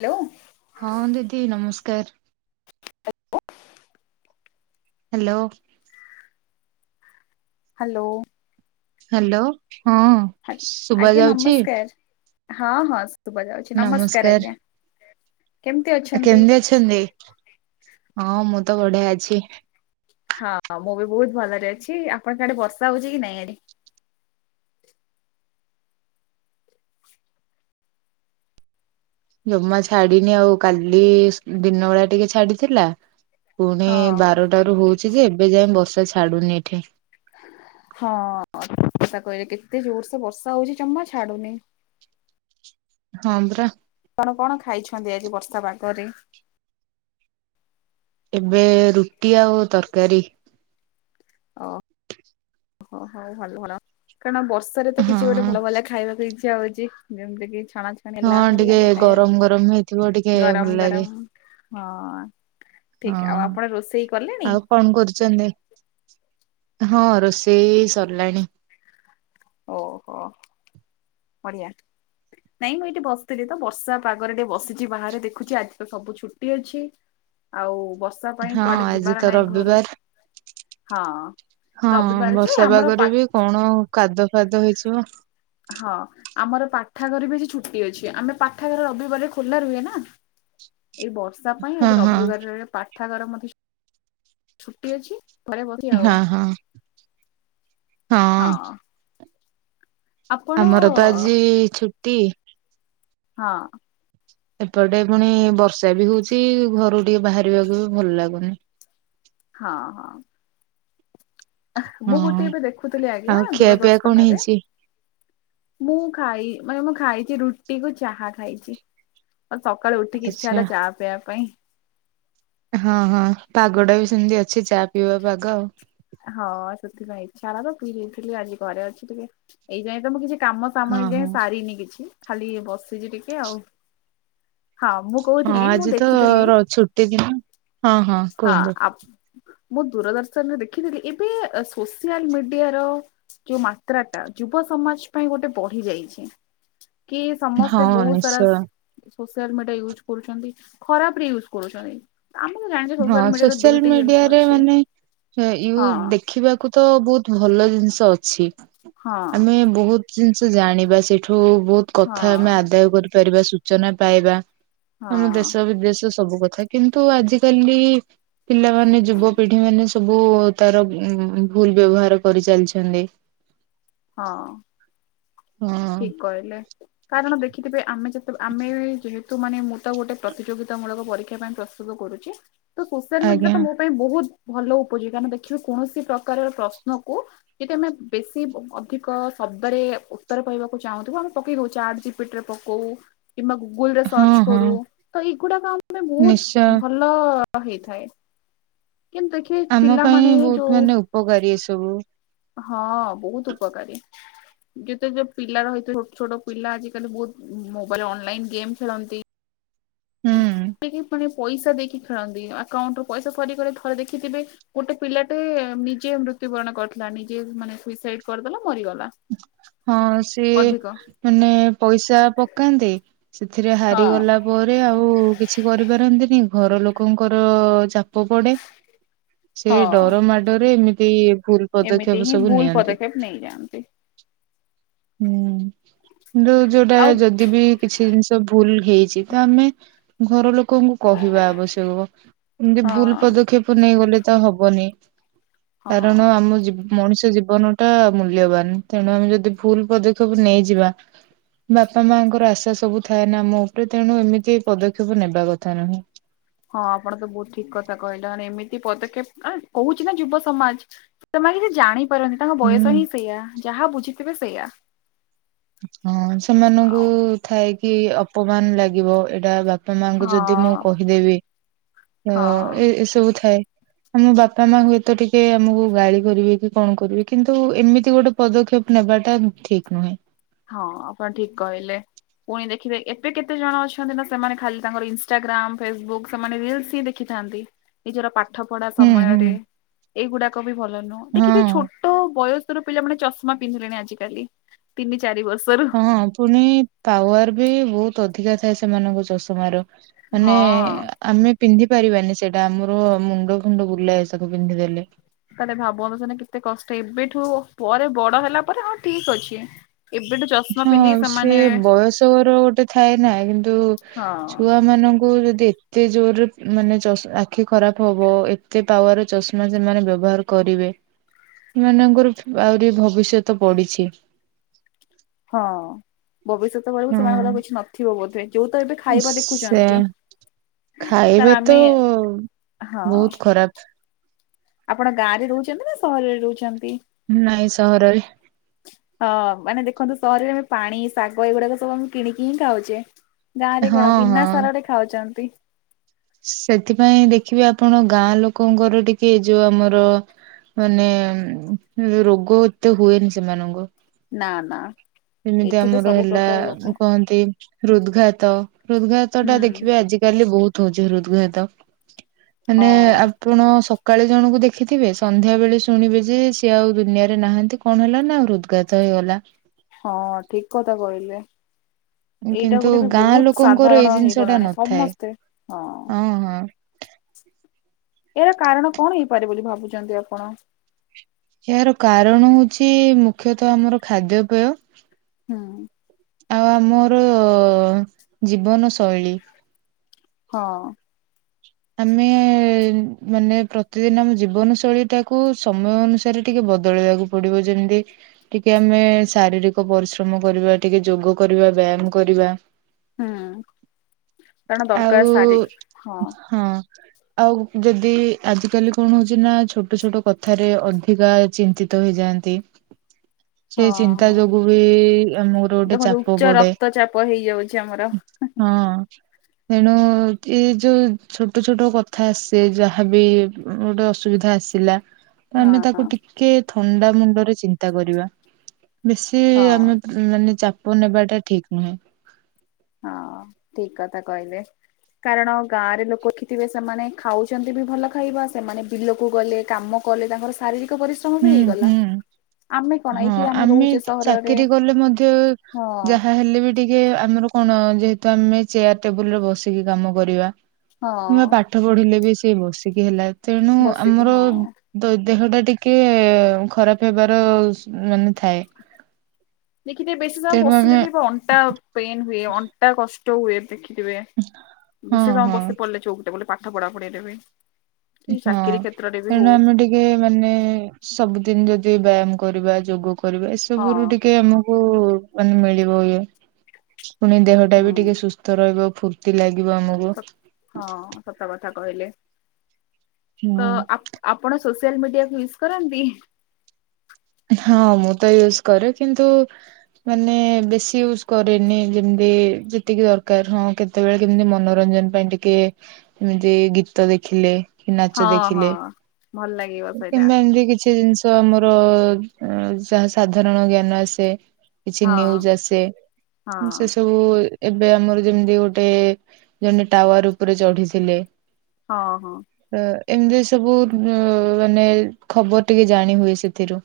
Hello. ହଁ ଦିଦି ନମସ୍କାର। ହ୍ୟାଲୋ। ହାଲୋ। ହାଲୋ ହଁ। ଶୁଭା ଆଜ୍ଞା ଯାଉଛି ନମସ୍କାର। ହଁ ହଁ ଶୁବାଯାଉଛି। ନମସ୍କାର ଆଜ୍ଞା। କେମିତି ଏ ଅଛନ୍ତି? କେମିତି ଅଛନ୍ତି? ହଁ ମୁଁ ତ ବଡ଼ିଆ ଅଛି। ହଁ ମୁଁ ବି ବହୁତ ଭଲରେ ଅଛି। ଆପଣଙ୍କ ଆଡେ ବର୍ଷା ହଉଛି କି ନାଇଁ ଆଡେ? ଜମା ଛାଡିନି, ଆଉ କାଲି ଦିନ ବେଳା ଟିକେ ଛାଡିଥିଲା। ପୁଣି ହଁ ବାରଟା ରୁ ହଉଛି ଯେ, ଏବେ ଯାଏ ବର୍ଷା ଛାଡୁନି ଏଠି। ହଁ ଠିକ୍ କଥା କହିଲେ, କେତେ ଜୋର୍ ସେ ବର୍ଷା ହଉଛି ଜମା ଛାଡୁନି। ହଁ ପରା। ଆପଣ କଣ ଖାଇଛନ୍ତି ଆଜି ବର୍ଷା ପାଗରେ? ଏବେ ରୁଟି ଆଉ ତରକାରୀ। ଅ। ହ ହୋ ଭଲ ଭଲ। କାରଣ ବର୍ଷାରେ ତ ହଁ କିଛି ଗୋଟେ ଭଲ ଭଲ ଖାଇବାକୁ ଇଛା ହଉଛି। ଯେମିତି କି ଛଣାଛଣି। ହେଲା ହଁ ଭଲ ଟିକେ ଲାଗେ ଖାଇବାକୁ। ଗରମ ଗରମ ହେଇଥିବ, ଟିକେ ଗରମ ଭଲ ଲାଗେ। ଗରମ ହଁ ଠିକ ଆଉ ହଁ। ଆପଣ ରୋଷେଇ କଲେଣି ଆଉ କଣ କରୁଛନ୍ତି? ହଁ ରୋଷେଇ ସରିଲାଣି। ଓହୋ ବଢ଼ିଆ। ନାଇଁ ମୁଁ ଏଇଠି ବସିଥିଲି ତ ବର୍ଷା ପାଗରେ ଟିକେ ବସିଛି ବାହାରେ ଦେଖୁଛି ଆଜି ତ ସବୁ ଛୁଟି ଅଛି। ଆଉ ବସ୍। ହଁ ଆଜି ତ ରବିବାର। ହଁ ହଁ ରବିବାର ଯେ ବର୍ଷା ଆମର ପା ପାଗରେ ବି କଣ କାଦ ଫାଦ ହେଇଯିବ। ହଁ ଆମର ପାଠାଗାର ବି ଆଜି ଛୁଟି ଅଛି। ଆମେ ପାଠାଗାର ରବିବାର ଖୋଲା ରୁହେ ନା। ଏଇ ବର୍ଷା ପାଇଁ ହଁ ଆଜି ହଁ ରବିବାରରେ ପାଠାଗାର ମଧ୍ୟ। ଛୁଟି ଅଛି। ଘରେ [unintelligible] ଆଉ। ହଁ ହଁ ହଁ। ଆପଣ ଆମର ତ ଆଜି ଛୁଟି। ହଁ। ଏପଟେ ପୁଣି ବର୍ଷା ବି ହଉଛି ଘରୁ ଟିକେ ବାହାରିବାକୁ ବି ଭଲ ଲାଗୁନି। ହଁ ହଁ। ମୁଁ ଗୋଟେ ହଁ ଏବେ ଦେଖୁଥିଲି ଆଜ୍ଞା ଆଉ ଖିଆ ପିଆ କଣ ଦୂରଦର୍ଶନ ରେ। ହେଇଛି? ମୁଁ ଖାଇ ମାନେ ମୁଁ ଖାଇଛି ରୁଟି କୁ ଚାହା ଖାଇଛି। ସକାଳୁ ଉଠିକି ଇଚ୍ଛା ଆଚ୍ଛା ହେଲା ଚା ପିଇବା ପାଇଁ। ହଁ ହଁ ପାଗଟା ବି ସେମିତି ଅଛି ଚା ପିଇବା ପାଗ ଆଉ। ହଁ ସେଥିପାଇଁ ଇଚ୍ଛା ହେଲା ତ ପିଇ ଦେଇଥିଲି ଆଜି ଘରେ ଅଛି ଟିକେ ଏଇ ଯାଏ ତ ମୁଁ କିଛି। କାମ ସାମ ହଁ ଏ ହଁ ଯାଇ ସାରିନି କିଛି ଖାଲି ବସିଛି ଟିକେ ଆଉ ହଁ ମୁଁ ହଁ କହୁଥିଲି ମୁଁ ଆଜି ତ ଦେଖିଥିଲି ର ଛୁଟି ଦିନ। ହଁ ହଁ କୁହନ୍ତୁ ଆ ମୁଁ ଦୂରଦର୍ଶନରେ ଦେଖିଥିଲି ଏବେ ସୋସିଆଲ ମିଡିଆର ଯୋଉ ମାତ୍ରା ଟା ଯୁବ ସମାଜ ପାଇଁ ଗୋଟେ ବଢି ଯାଇଛି କି ହଁ ସମସ୍ତେ ବହୁତ ସାରା ନିଶ୍ଚୟ ସ ସୋସିଆଲ ମିଡିଆ ୟୁଜ କରୁଛନ୍ତି ଖରାପ ରେ ୟୁଜ୍ କରୁଛନ୍ତି ଆମେ ତ ଜାଣିଛେ ହଁ ମିଡିଆର ସୋସିଆଲ ଦୁଇଟି ଜିନିଷ ମିଡିଆରେ ଅଛି ମାନେ ୟୁ ହଁ ଦେଖିବାକୁ ତ ବହୁତ ଭଲ ଜିନିଷ ଅଛି ହଁ ଆମେ ବହୁତ ଜିନିଷ ଜାଣିବା ସେଇଠୁ ବହୁତ କଥା ଆମେ ହଁ। ଆଦାୟ କରିପାରିବା ସୂଚନା ପାଇବା ଆମ ହଁ ଦେଶ ବିଦେଶ ସବୁ କଥା କିନ୍ତୁ ଆଜିିକାଲି ପିଲାମାନେ ଯୁବପିଢି ମାନେ ସବୁ ତାର ଭୁଲ ବ୍ୟବହାର କରିଚାଲିଛନ୍ତି ହଁ ହଁ ଠିକ କହିଲେ କାରଣ ଦେଖିଥିବେ ଆମେ ଯେତେବେଳେ ଆମେ ଯେତୁ ମାନେ ମୁଁ ତ ଗୋଟେ ପ୍ରତିଯୋଗିତା ମୂଳକ ପରୀକ୍ଷା ପାଇଁ ପ୍ରସ୍ତୁତ କରୁଛି ସୋ ମିଡିଆରେ ଆଜ୍ଞା ତ ମୋ ପାଇଁ ବହୁତ ଭଲ ଉପଯୋଗ କାରଣ ଦେଖିବେ କୌଣସି ପ୍ରକାରର ପ୍ରଶ୍ନକୁ ଯଦି ଆମେ ବେଶୀ ଅଧିକ ଶବ୍ଦରେ ଉ ରେ କହିବାକୁ ଚାହୁଁଥୁବୁ ଆମେ ପକେଇ ଦଉ ଚାଟ୍ ଜିପିଟିରେ ପକଉ କିମ୍ବା ଗୁଗୁଲ ରେ ହଁ ସର୍ଚ୍ଚ ହଁ କରୁ ତ ଏଇଗୁଡାକ ଆ ଆମ ପାଇଁ ବହୁତ ନିଶ୍ଚୟ ଭଲ ଭଲ ହେଇଥାଏ କିନ୍ତୁ ଦେଖିବେ ଆମ ପାଇଁ ପିଲାମାନେ ବହୁତ ଯୋଉ [unintelligible] ହଁ ବହୁତ ଉପକାରୀ ଯେତ ଯୋଉ ପିଲା ରହି ଛୋଟ ଛୋଟ ପିଲା ଆଜିିକାଲି ବହୁତ ମୋବାଇଲ ଅନଲାଇନ ଗେମ୍ ଖେଳନ୍ତି ହୁଁ ସେ ମାନେ ପଇସା ଦେଇକି ଖେଳନ୍ତି ଆକାଉଣ୍ଟୁ ରୁ ପଇସା ସରୀଗଲେ ଥରେ ଦେଖିଥିବେ ଗୋଟେ ପିଲାଟେ ନିଜେ ମୃତ୍ୟୁବରଣ କରିଥିଲା ନିଜେ ମାନେ ସୁଇସାଇଡ କରିଦେଲା ମରିଗଲା ହଁ ସିଏ ଅଧିକ ମାନେ ପଇସା ପକାନ୍ତି ସେଥିରେ ହଁ ହାରିଗଲା ପରେ ଆଉ କିଛି କରିପାରନ୍ତିନି ଘର ଲୋକଙ୍କର ଚାପ ପଡେ ଆ ସେ ଡର ମାଡରେ ଏମିତି ଭୁଲ ଏମିତି ପଦକ୍ଷେପ ହିଁ ସବୁ ଭୁଲ ନିଅନ୍ତି। ପଦକ୍ଷେପ ନେଇଯାଆନ୍ତି। ହୁଁ କିନ୍ତୁ ଯୋଉଟା ଆଉ ଯଦି ଯଦି ବି କିଛି ଜିନିଷ ଭୁଲ ହେଇଛି ତ ଆମେ ଘର ଲୋକଙ୍କୁ କହିବା ଆବଶ୍ୟକ ଏମିତି ଭୁଲ ହଁ ପଦକ୍ଷେପ ନେଇଗଲେ ତ ହବନି। ହଁ କାରଣ ଆମ ଜି ମଣିଷ ଜୀବନ ଟା ମୂଲ୍ୟବାନ ତେଣୁ ଆମେ ଯଦି ଭୁଲ ପଦକ୍ଷେପ ନେଇଯିବା ବାପା ମାଙ୍କର ଆଶା ସବୁ ଥାଏ ନା ଆମ ଉପରେ ତେଣୁ ଏମିତି ପଦକ୍ଷେପ ନେବା କଥା ନୁହେଁ। ହଁ ଆପଣ ତ ବହୁତ ଠିକ କଥା କହିଲଣି ଏମିତି ପଦକ୍ଷେପ କହୁଛି ନା ଯୁବ ସମାଜ। ସେ ମାନେ କିଛି ଜାଣିପାରନି ତାଙ୍କ ହୁଁ। ବୟସ ହିଁ ସେଇୟା ଯାହା ବୁଝିଥିବେ ସେଇୟା। ହଁ ସେମାନଙ୍କୁ ଥାଏ କି ଅପମାନ ଲାଗିବ ଏଇଟା ବା ବାପା ମାଙ୍କୁ ଯଦି ମୁଁ ହଁ କହିଦେବି ତ ହଁ ଏ ଏସବୁ ଥାଏ। ଆମ ବାପା ମା ହୁଏତ ଟିକେ ଆମକୁ ଗାଳି କରିବେ କି କଣ କରିବେ କିନ୍ତୁ ଏମିତି ଗୋଟେ ପଦକ୍ଷେପ ନେବାଟା ଠିକ ନୁହେଁ। ହଁ ଆପଣ ଠିକ କହିଲେ। ପୁଣି ଦେଖିବେ ଏବେେ କେତେ ଜଣ ଅଛନ୍ତି ନା ସେମାନେ ଖାଲି ତାଙ୍କର ଇନଷ୍ଟାଗ୍ରାମ ଫେସବୁକ୍ ସେମାନେ ରିଲସ ହିଁ ଦେ ଦେଖିଥାନ୍ତି ନିଜର ପାଠ ପଢା ହୁଁ ହୁଁ ସମୟରେ ଏଇଗୁଡାକ ବି ଭଲ ନୁହଁ ଦେଖିଥିବେ ଛୋଟ ଛୋଟ ବୟସର ପିଲାମାନୋନେ ଚଷମା ପିନ୍ଧିଲେଣି ଆଜିକାଲି। ତିନି ଚାରି ବର୍ଷର। ହଁ ହଁ ପୁଣି ପାୱାର ବି ବହୁତ ଅଧିକା ଥାଏ ସେମାନଙ୍କ ଚଷମାର। ମାନେ ହଁ। ଆମେ ପିନ୍ଧି ପାରିବାନି ସେଟା ଆମର ମୁଣ୍ଡ ପୁଣ୍ଡ ବୁଲାଏ ସବୁ ପିନ୍ଧିଦେଲେ। ତାହେଲେ ଭାବନ୍ତୁ ସେଟା କେତେ କଷ୍ଟ ଏବେଠୁ ପରେ ବଡ ହେଲା ପରେ ହଁ ଠିକ ଅଛି। ଏବେ ଟୁ ହଁ ସେ ବୟସ ଘର ଗୋଟେ ଥାଏ ନା କିନ୍ତୁ ହଁ ଛୁଆ ମାନଙ୍କୁ ଯଦି ଏତେ ଜୋରରେ ମାନେ ଚସ ଆଖି ଖରାପ ହବ ଏତେ ପାୱାର ଚଷମା ସେମାନେ ବ୍ୟବହାର କରିବେ ସେମାନଙ୍କର ଆହୁରି ଭବିଷ୍ୟତ ପଡିଛି। ହଁ ଭବିଷ୍ୟତ ବେଳକୁ ସେମାନଙ୍କର ହଁ। କିଛି ନଥିବ ବୋଧେ? ଯୋଉ ତ ଏବେ ଖାଇବା ସେ ଦେଖୁଛନ୍ତି ସାର୍ ଖାଇବା ତ ଆମେ ହଁ ବହୁତ ଖରାପ। ଆପଣ ଗାଁରେ ରହୁଛନ୍ତି ନା ସହରରେ ରହୁଛନ୍ତି? ନାଇଁ ସହରରେ। [unintelligible] ହଁ ମାନେ ଦେଖନ୍ତୁ ସହରରେ ଆମେ ପାଣି ଶାଗ ଏଇଗୁଡାକ ସବୁ ଆମେ କିଣିକି ହିଁ ଖାଉଛେ। ଗାଁ ରେ କଣ ହଁ ବିିନା ହଁ। ସାରରେ ଖାଉଛନ୍ତି। ସେଥିପାଇଁ ଦେଖିବେ ଆପଣ ଗାଁ ଲୋକଙ୍କର ଟିକେ ଏ ଯୋଉ ଆମର ମାନେ ରୋଗ ଏତେ ହୁଏନି ସେମାନଙ୍କୁ। ନା ନା। ଯେମିତି ଏଠି ତ ଆମର ସବୁ ହେଲା ପ୍ରକାର ରୋଗ। କୁହନ୍ତି ହୃଦ୍ଘାତ। ହୃଦ୍ଘାତ ତ ହୁଁ ଟା ଦେଖିବେ ଆଜିିକାଲି ବହୁତ ହଉଛି ହୃଦଘାତ ମାନେ ହଁ ଆପଣ ସକାଳେ ଜଣଙ୍କୁ ଦେଖିଥିବେ ସନ୍ଧ୍ୟା ବେଳେ ଶୁଣିବେ ଯେ ସିଏ ଆଉ ଦୁନିଆରେ ନାହାନ୍ତି। କଣ ହେଲା ନା ହୃଦ୍ଘାତ ହେଇଗଲା। ହଁ ଠିକ କଥା କହିଲେ। ଏଇଟା କିନ୍ତୁ ଗୋଟେ ବି ଗାଁ ବହୁତ ଲୋକଙ୍କର ଏଇ ସାଧାରଣ ଜିନିଷ ଟା ହେଇଗଲାଣି ନଥାଏ ସମସ୍ତେ ହଁ। ଏହାର କାରଣ କଣ ହେଇପାରେ ବୋଲି ଭାବୁଛନ୍ତି ଆପଣ? ଏହାର କାରଣ ହଉଛି ମୁଖ୍ୟତଃ ଆମର ଖାଦ୍ୟପେୟ। ହୁଁ ଆଉ ଆମର ଜୀବନ ଶୈଳୀ। ହଁ। ଆମେ ମାନେ ପ୍ରତିଦିନ ଆମ ଜୀବନ ଶୈଳୀ ଟାକୁ ସମୟ ଅନୁସାରେ ଟିକେ ବଦଳେଇବାକୁ ପଡିବୋ ଯେମିତି ଟିକେ ଆମେ ଶାରୀରିକ ପରିଶ୍ରମ କରିବା, ଟିକେ ଯୋଗ କରିବା, ବ୍ୟାୟାମ କରିବା। ହୁଁ କାରଣ ଦରକାର ଆଉ ସାରିକି ହଁ। ହଁ। ଆଉ ଯଦି ଆଜିକାଲି କଣ ହଉଛି ନା ଛୋଟ, ଛୋଟ କଥାରେ ଅଧିକା ଚିନ୍ତି ତୋ ହେଇଯାଆନ୍ତି। [unintelligible] ସେଇ ହଁ ଚିନ୍ତା ହଁ ଯୋଗୁ ବି ଆମର ଗୋଟେ ଦେଖନ୍ତୁ ଚାପ ଉଚ୍ଚ ପଡେ ରକ୍ତ ଚାପ ହେଇଯାଉଛି ଆମର। ହଁ ତେଣୁ ଏ ଯୋଉ ଛୋଟ- ଛୋଟ କଥା ଆସେ ଯାହାବି ଗୋଟେ ଅସୁବିଧା ଆସିଲା। ଆମେ ତାକୁ ହଁ ଟିକେ ଥଣ୍ଡା ମୁଣ୍ଡରେ ଚିନ୍ତା କରିବା। ବେଶୀ ହଁ ଆମେ ମାନେ ଚାପ ନେବାଟା ଠିକି ନୁହେଁ। ହଁ ଠିକ୍ କଥା କହିଲେ। କାରଣ ଗାଁ ରେ ଲୋକଖିଥିବେ ସେମାନେ ଖାଉଛନ୍ତି ବି ଭଲ ଖାଇବା ସେମାନେ ବିଲକୁ ଗଲେ କାମ କଲେ ତାଙ୍କର ଶାରୀରିକ ପରିଶ୍ର ହୁଁ ହୁଁ। ହଁ ଏଇଠି ଆମେ ରହୁଛେ ସହରରେ ଚାକିରି କଲେ ମଧ୍ୟ ହଁ ଯାହା ହେଲେ ବି ଟିକେ ଆମର କଣ ଯେହେତୁ ଆମେ ଚେୟାର, ଟେବୁଲରେ ବସିକି କାମ କରିବା କିମ୍ବା ପା ହଁ ପାଠ ପଢିଲେ ବି ସେ ବସିକି ହେଲା ତେଣୁ ବସିକି ଆମର ହଁ। ତୋ ଦେହ ଟା ଟିକେ ଖରାପ ହେବାର ମାନେ ଥାଏ। ଦେଖି ଥିବେ ବେଶୀ ସମୟ ତେଣୁ ବସିଲେ ଆମେ ବି ଅଣ୍ଟା ପେନ୍ ହୁଏ। ଅ ଅଣ୍ଟା କଷ୍ଟ ହୁଏ ଦେଖିଥିବେ ହଁ ବେଶୀ ସମୟ ହଁ ବସି ପଡିଲେ ଚଉକି ଟେବୁଲ ପାଠ ପଢା ପଢିରେ ବି। କି ହଁ ଚାକିରି କ୍ଷେତ୍ରରେ ବି ତେଣୁ ହଉ। ଆମେ ଟିକେ ଇଏ ମାନେ ସବୁଦିନି ଯଦି ବ୍ୟାୟାମ କରିବା ଯୋଗ କରିବା ଏସବୁ ରୁ ହଁ ଟିକେ ଆମ ଫୁ ମାନେ ମିଳିବ ଇଏ ପୁଣି ଦେହଟା ହୁଁ ବି ଟିକେ ସୁସ୍ଥ ରହିବ ଫୁ ଏମିତି ଲାଗିବ ଆମୁକୁ। ହଁ ସତ କଥା କହିଲେ ତ ହଁ ଆ ଆପଣ ସୋସିଆଲ ମିଡିଆକୁ ୟୁଜ୍ କରନ୍ତି? ହଁ ମୁଁ ତ ୟୁଜୁ କରେ କିନ୍ତୁ ମାନେ ବେଶୀ ୟୁଜ କରେନି ଯେମିତି ଯେତିକି ଦରକାର ହଁ କେ କେତେବେଳେ କେମିତି ମନୋରଞ୍ଜନ ପାଇଁ ଟିକେ ଏମିତି ଗୀତ ଦେଖିଲେ। ନାଚ ହଁ ହଁ। ଦେଖିଲେ ଭଲ ଲାଗିବ ସେଇଟା କିମ୍ବା ଏମିତି କିଛି ଜିନିଷ। ତ ଆମର ଯାହା ସାଧାରଣ ଜ୍ଞାନ ଆସେ। କିଛି ହଁ ନ୍ୟୁଜୁ ଆସେ ହଁ ସେ ସବୁ ଏବେ ଆମର ଯେମିତି ଗୋଟେ ଜଣେ ଟାୱାର ଉପରେ ଚଢିଥିଲେ। ହଁ ହଁ। ଅ ଏମିତି ସବୁ ମାନେ ଖବର ଟିକେ ଜାଣି ହୁଏ ସେଥିରୁ।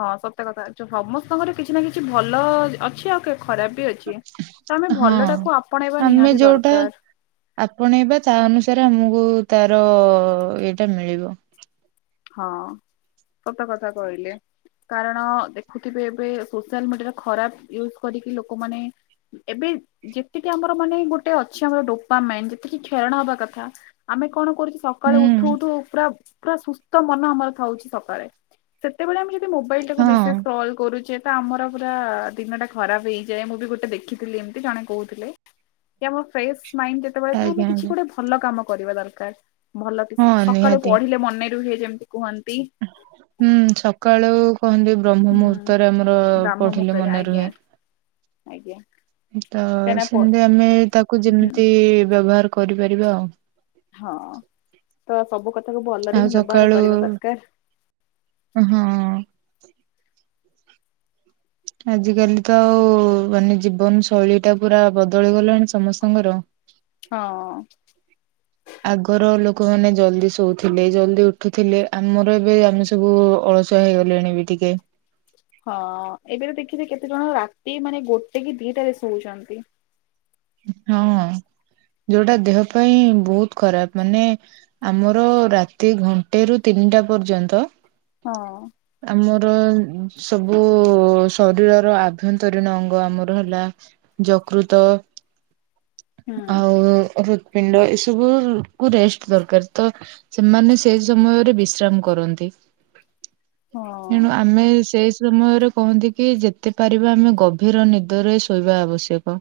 ହଁ ସତ କଥା ସମସ୍ତଙ୍କର କିଛି ନା କିଛି ଭଲ ଅଛି ଆଉ କେବେ। ଖରାପ ବି ଅଛି ତ ଆମେ ହଁ ଭଲ ଟାକୁ ଆପଣେଇବା ଆମେ ନିହାତି ଯୋଉଟା ଦରକାର। ଆପଣେଇବା ତା ଅନୁସାରେ ଆମକୁ ତାର ଇଏଟା ମିଳିବ। ହଁ ସତ କଥା କହିଲେ। କାରଣ ଦେଖୁଥିବେ ଏବେ ସୋସିଆଲ ମିଡିଆର ଖରାପ ୟଜ କରିକି ଲୋକମାନେ ଏବେ ଯେତିକି ଆମର ମାନେ ଗୋଟେ ଅଛି ଆମର ଡୋପା ମେନ୍ ଯେତିକି କ୍ଷରଣା ହବା କଥା ଆମେ କଣ କରୁଛୁ ହୁଁ ସକାଳେ ଉଠୁ ଉଠୁ ପୁରା ପୁରା ସୁସ୍ଥ ମନ ଆମର ଥାଉଛି ସକାଳେ। ସେତେବେଳେ ଆମେ ଯଦି ମୋବାଇଲ ଟାକୁ ହଁ ବିଶେଷ କଲ୍ କରୁଚେ ତ ଆମର ପୁରା ଦିନଟା ଖରାପ ହେଇଯାଏ ମୁଁ ବି ଗୋଟେ ଦେଖିଥିଲି ଏମତି ଜଣେ କହୁଥିଲେ। ଇଏ ଫ୍ରେଶ୍ ମାଇଣ୍ଡ୍ ସେତେବେଳେ ଆମେ ଆଜ୍ଞା କିଛି ଆଜ୍ଞା ଗୋଟେ ଭଲ କାମ କରିବା ଦରକାର, ଭଲ ଟି ହଁ ସକାଳୁ ନିହାତି। ପଢିଲେ ମନେ ରୁହେ ଯେମିତି କୁହନ୍ତି। ହୁଁ ସକାଳୁ କହନ୍ତି ବ୍ରହ୍ମ ହୁଁ। ମୁହୂର୍ତ୍ତରେ ଆମର ବ୍ରାହ୍ମ ପଢିଲେ ମୁହୂର୍ତ୍ତରେ ମନେ ଆଜ୍ଞା ରୁହେ। ଆଜ୍ଞା। ତ କାହିଁକିନା ପ ସେମିତି ଆମେ ତାକୁ ହୁଁ ଯେମିତି ବ୍ୟବହାର କରିପାରିବା ଆଉ। ହଁ ତ ସବୁ କଥାକୁ ଆଉ ଭଲରେ ହିଁ ବ୍ୟବହାର କରିବା ଦରକାର। ହୁଁ। ଆଜିକାଲି ତ ଆଉ ମାନେ ଜୀବନ ଶୈଳୀ ଟା ପୁରା ବଦଳି ଗଲାଣି ସମସ୍ତଙ୍କର। ହଁ। ଆଗର ଲୋକମାନୋ ଜଲ୍ଦି ଶୋଉଥିଲେ ଜଲ୍ଦି ଉଠୁଥିଲେ ଆମର ଏବେ ଆମେ ସବୁ ଅଳ ଶୁଆ ହେଇଗଲେଣି ବି ଟିକେ। ହଁ ଏବେ ତ ଦେଖଛିେ କେତେ ଜଣ ରାତି ମାନେ ଗୋଟେ କି ଦିଟାରେ ଶୋଉଚନ୍ତି। ହଁ ଯୋଉଟା ଦେହ ପାଇଁ ବହୁତ୍ ଖରାପ ମାନେ ଆମର ରାତି ଘଣ୍ଟେ ରୁ ତିନିଟା ପର୍ଯ୍ୟନ୍ତ ହଁ। ଆମର ସବୁ ଶରୀରର ଆଭ୍ୟନ୍ତରୀଣ ଅଙ୍ଗ ଆମର ହେଲା ଯକୃତ ହୁଁ ଆଉ ରୁତପିଣ୍ଡ ଏସବୁ କୁ ରେଷ୍ଟ ଦରକାର, ତ ସେମାନେ ସେ ସମୟରେ ବିଶ୍ରାମ କରନ୍ତି। ଏଣୁ ହଁ ଆମେ ସେଇ ସମୟରେ କହନ୍ତି କି ଯେତେ ପାରିବା ଆମେ ଗଭୀର ନିଦରେ ଶୋଇବା ଆବଶ୍ୟକ।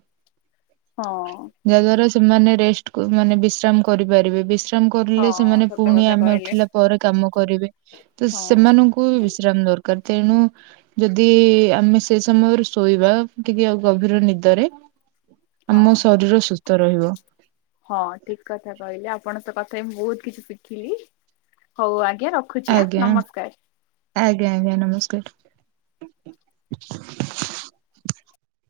ହଁ। ଯାହା ଦ୍ଵାରା ସେମାନେ ରେଷ୍ଟ ମାନେ ବିଶ୍ରାମ କରିପାରିବେ ବି ବିଶ୍ରାମ କରେ ହଁ ସେମାନେ ସତ ପୁଣି କଥା ଆମେ କହିଲେ ଉଠିଲା ପରେ କାମ କରିବେ, ତ ହଁ ସେମାନଙ୍କୁ କୁ ବିଶ୍ରାମ ଦରକାର ତେଣୁ ଯଦି ଆମେ ସେ ସମୟରେ ଶୋଇବା ଟିକେ ଆଉ ଗଭୀର ନିଦରେ, ହଁ ଆମ ଶରୀର ସୁସ୍ଥ ରହିବ। ହଁ ଠିକ କଥା କହିଲେ ଆପଣ ତ କଥା ମୁଁ ବହୁତ କିଛି ଶିଖିଲି, ହଉ ଆଜ୍ଞା ର ଆଜ୍ଞା ଆଜ୍ଞା ଆଜ୍ଞା ନମସ୍କାର।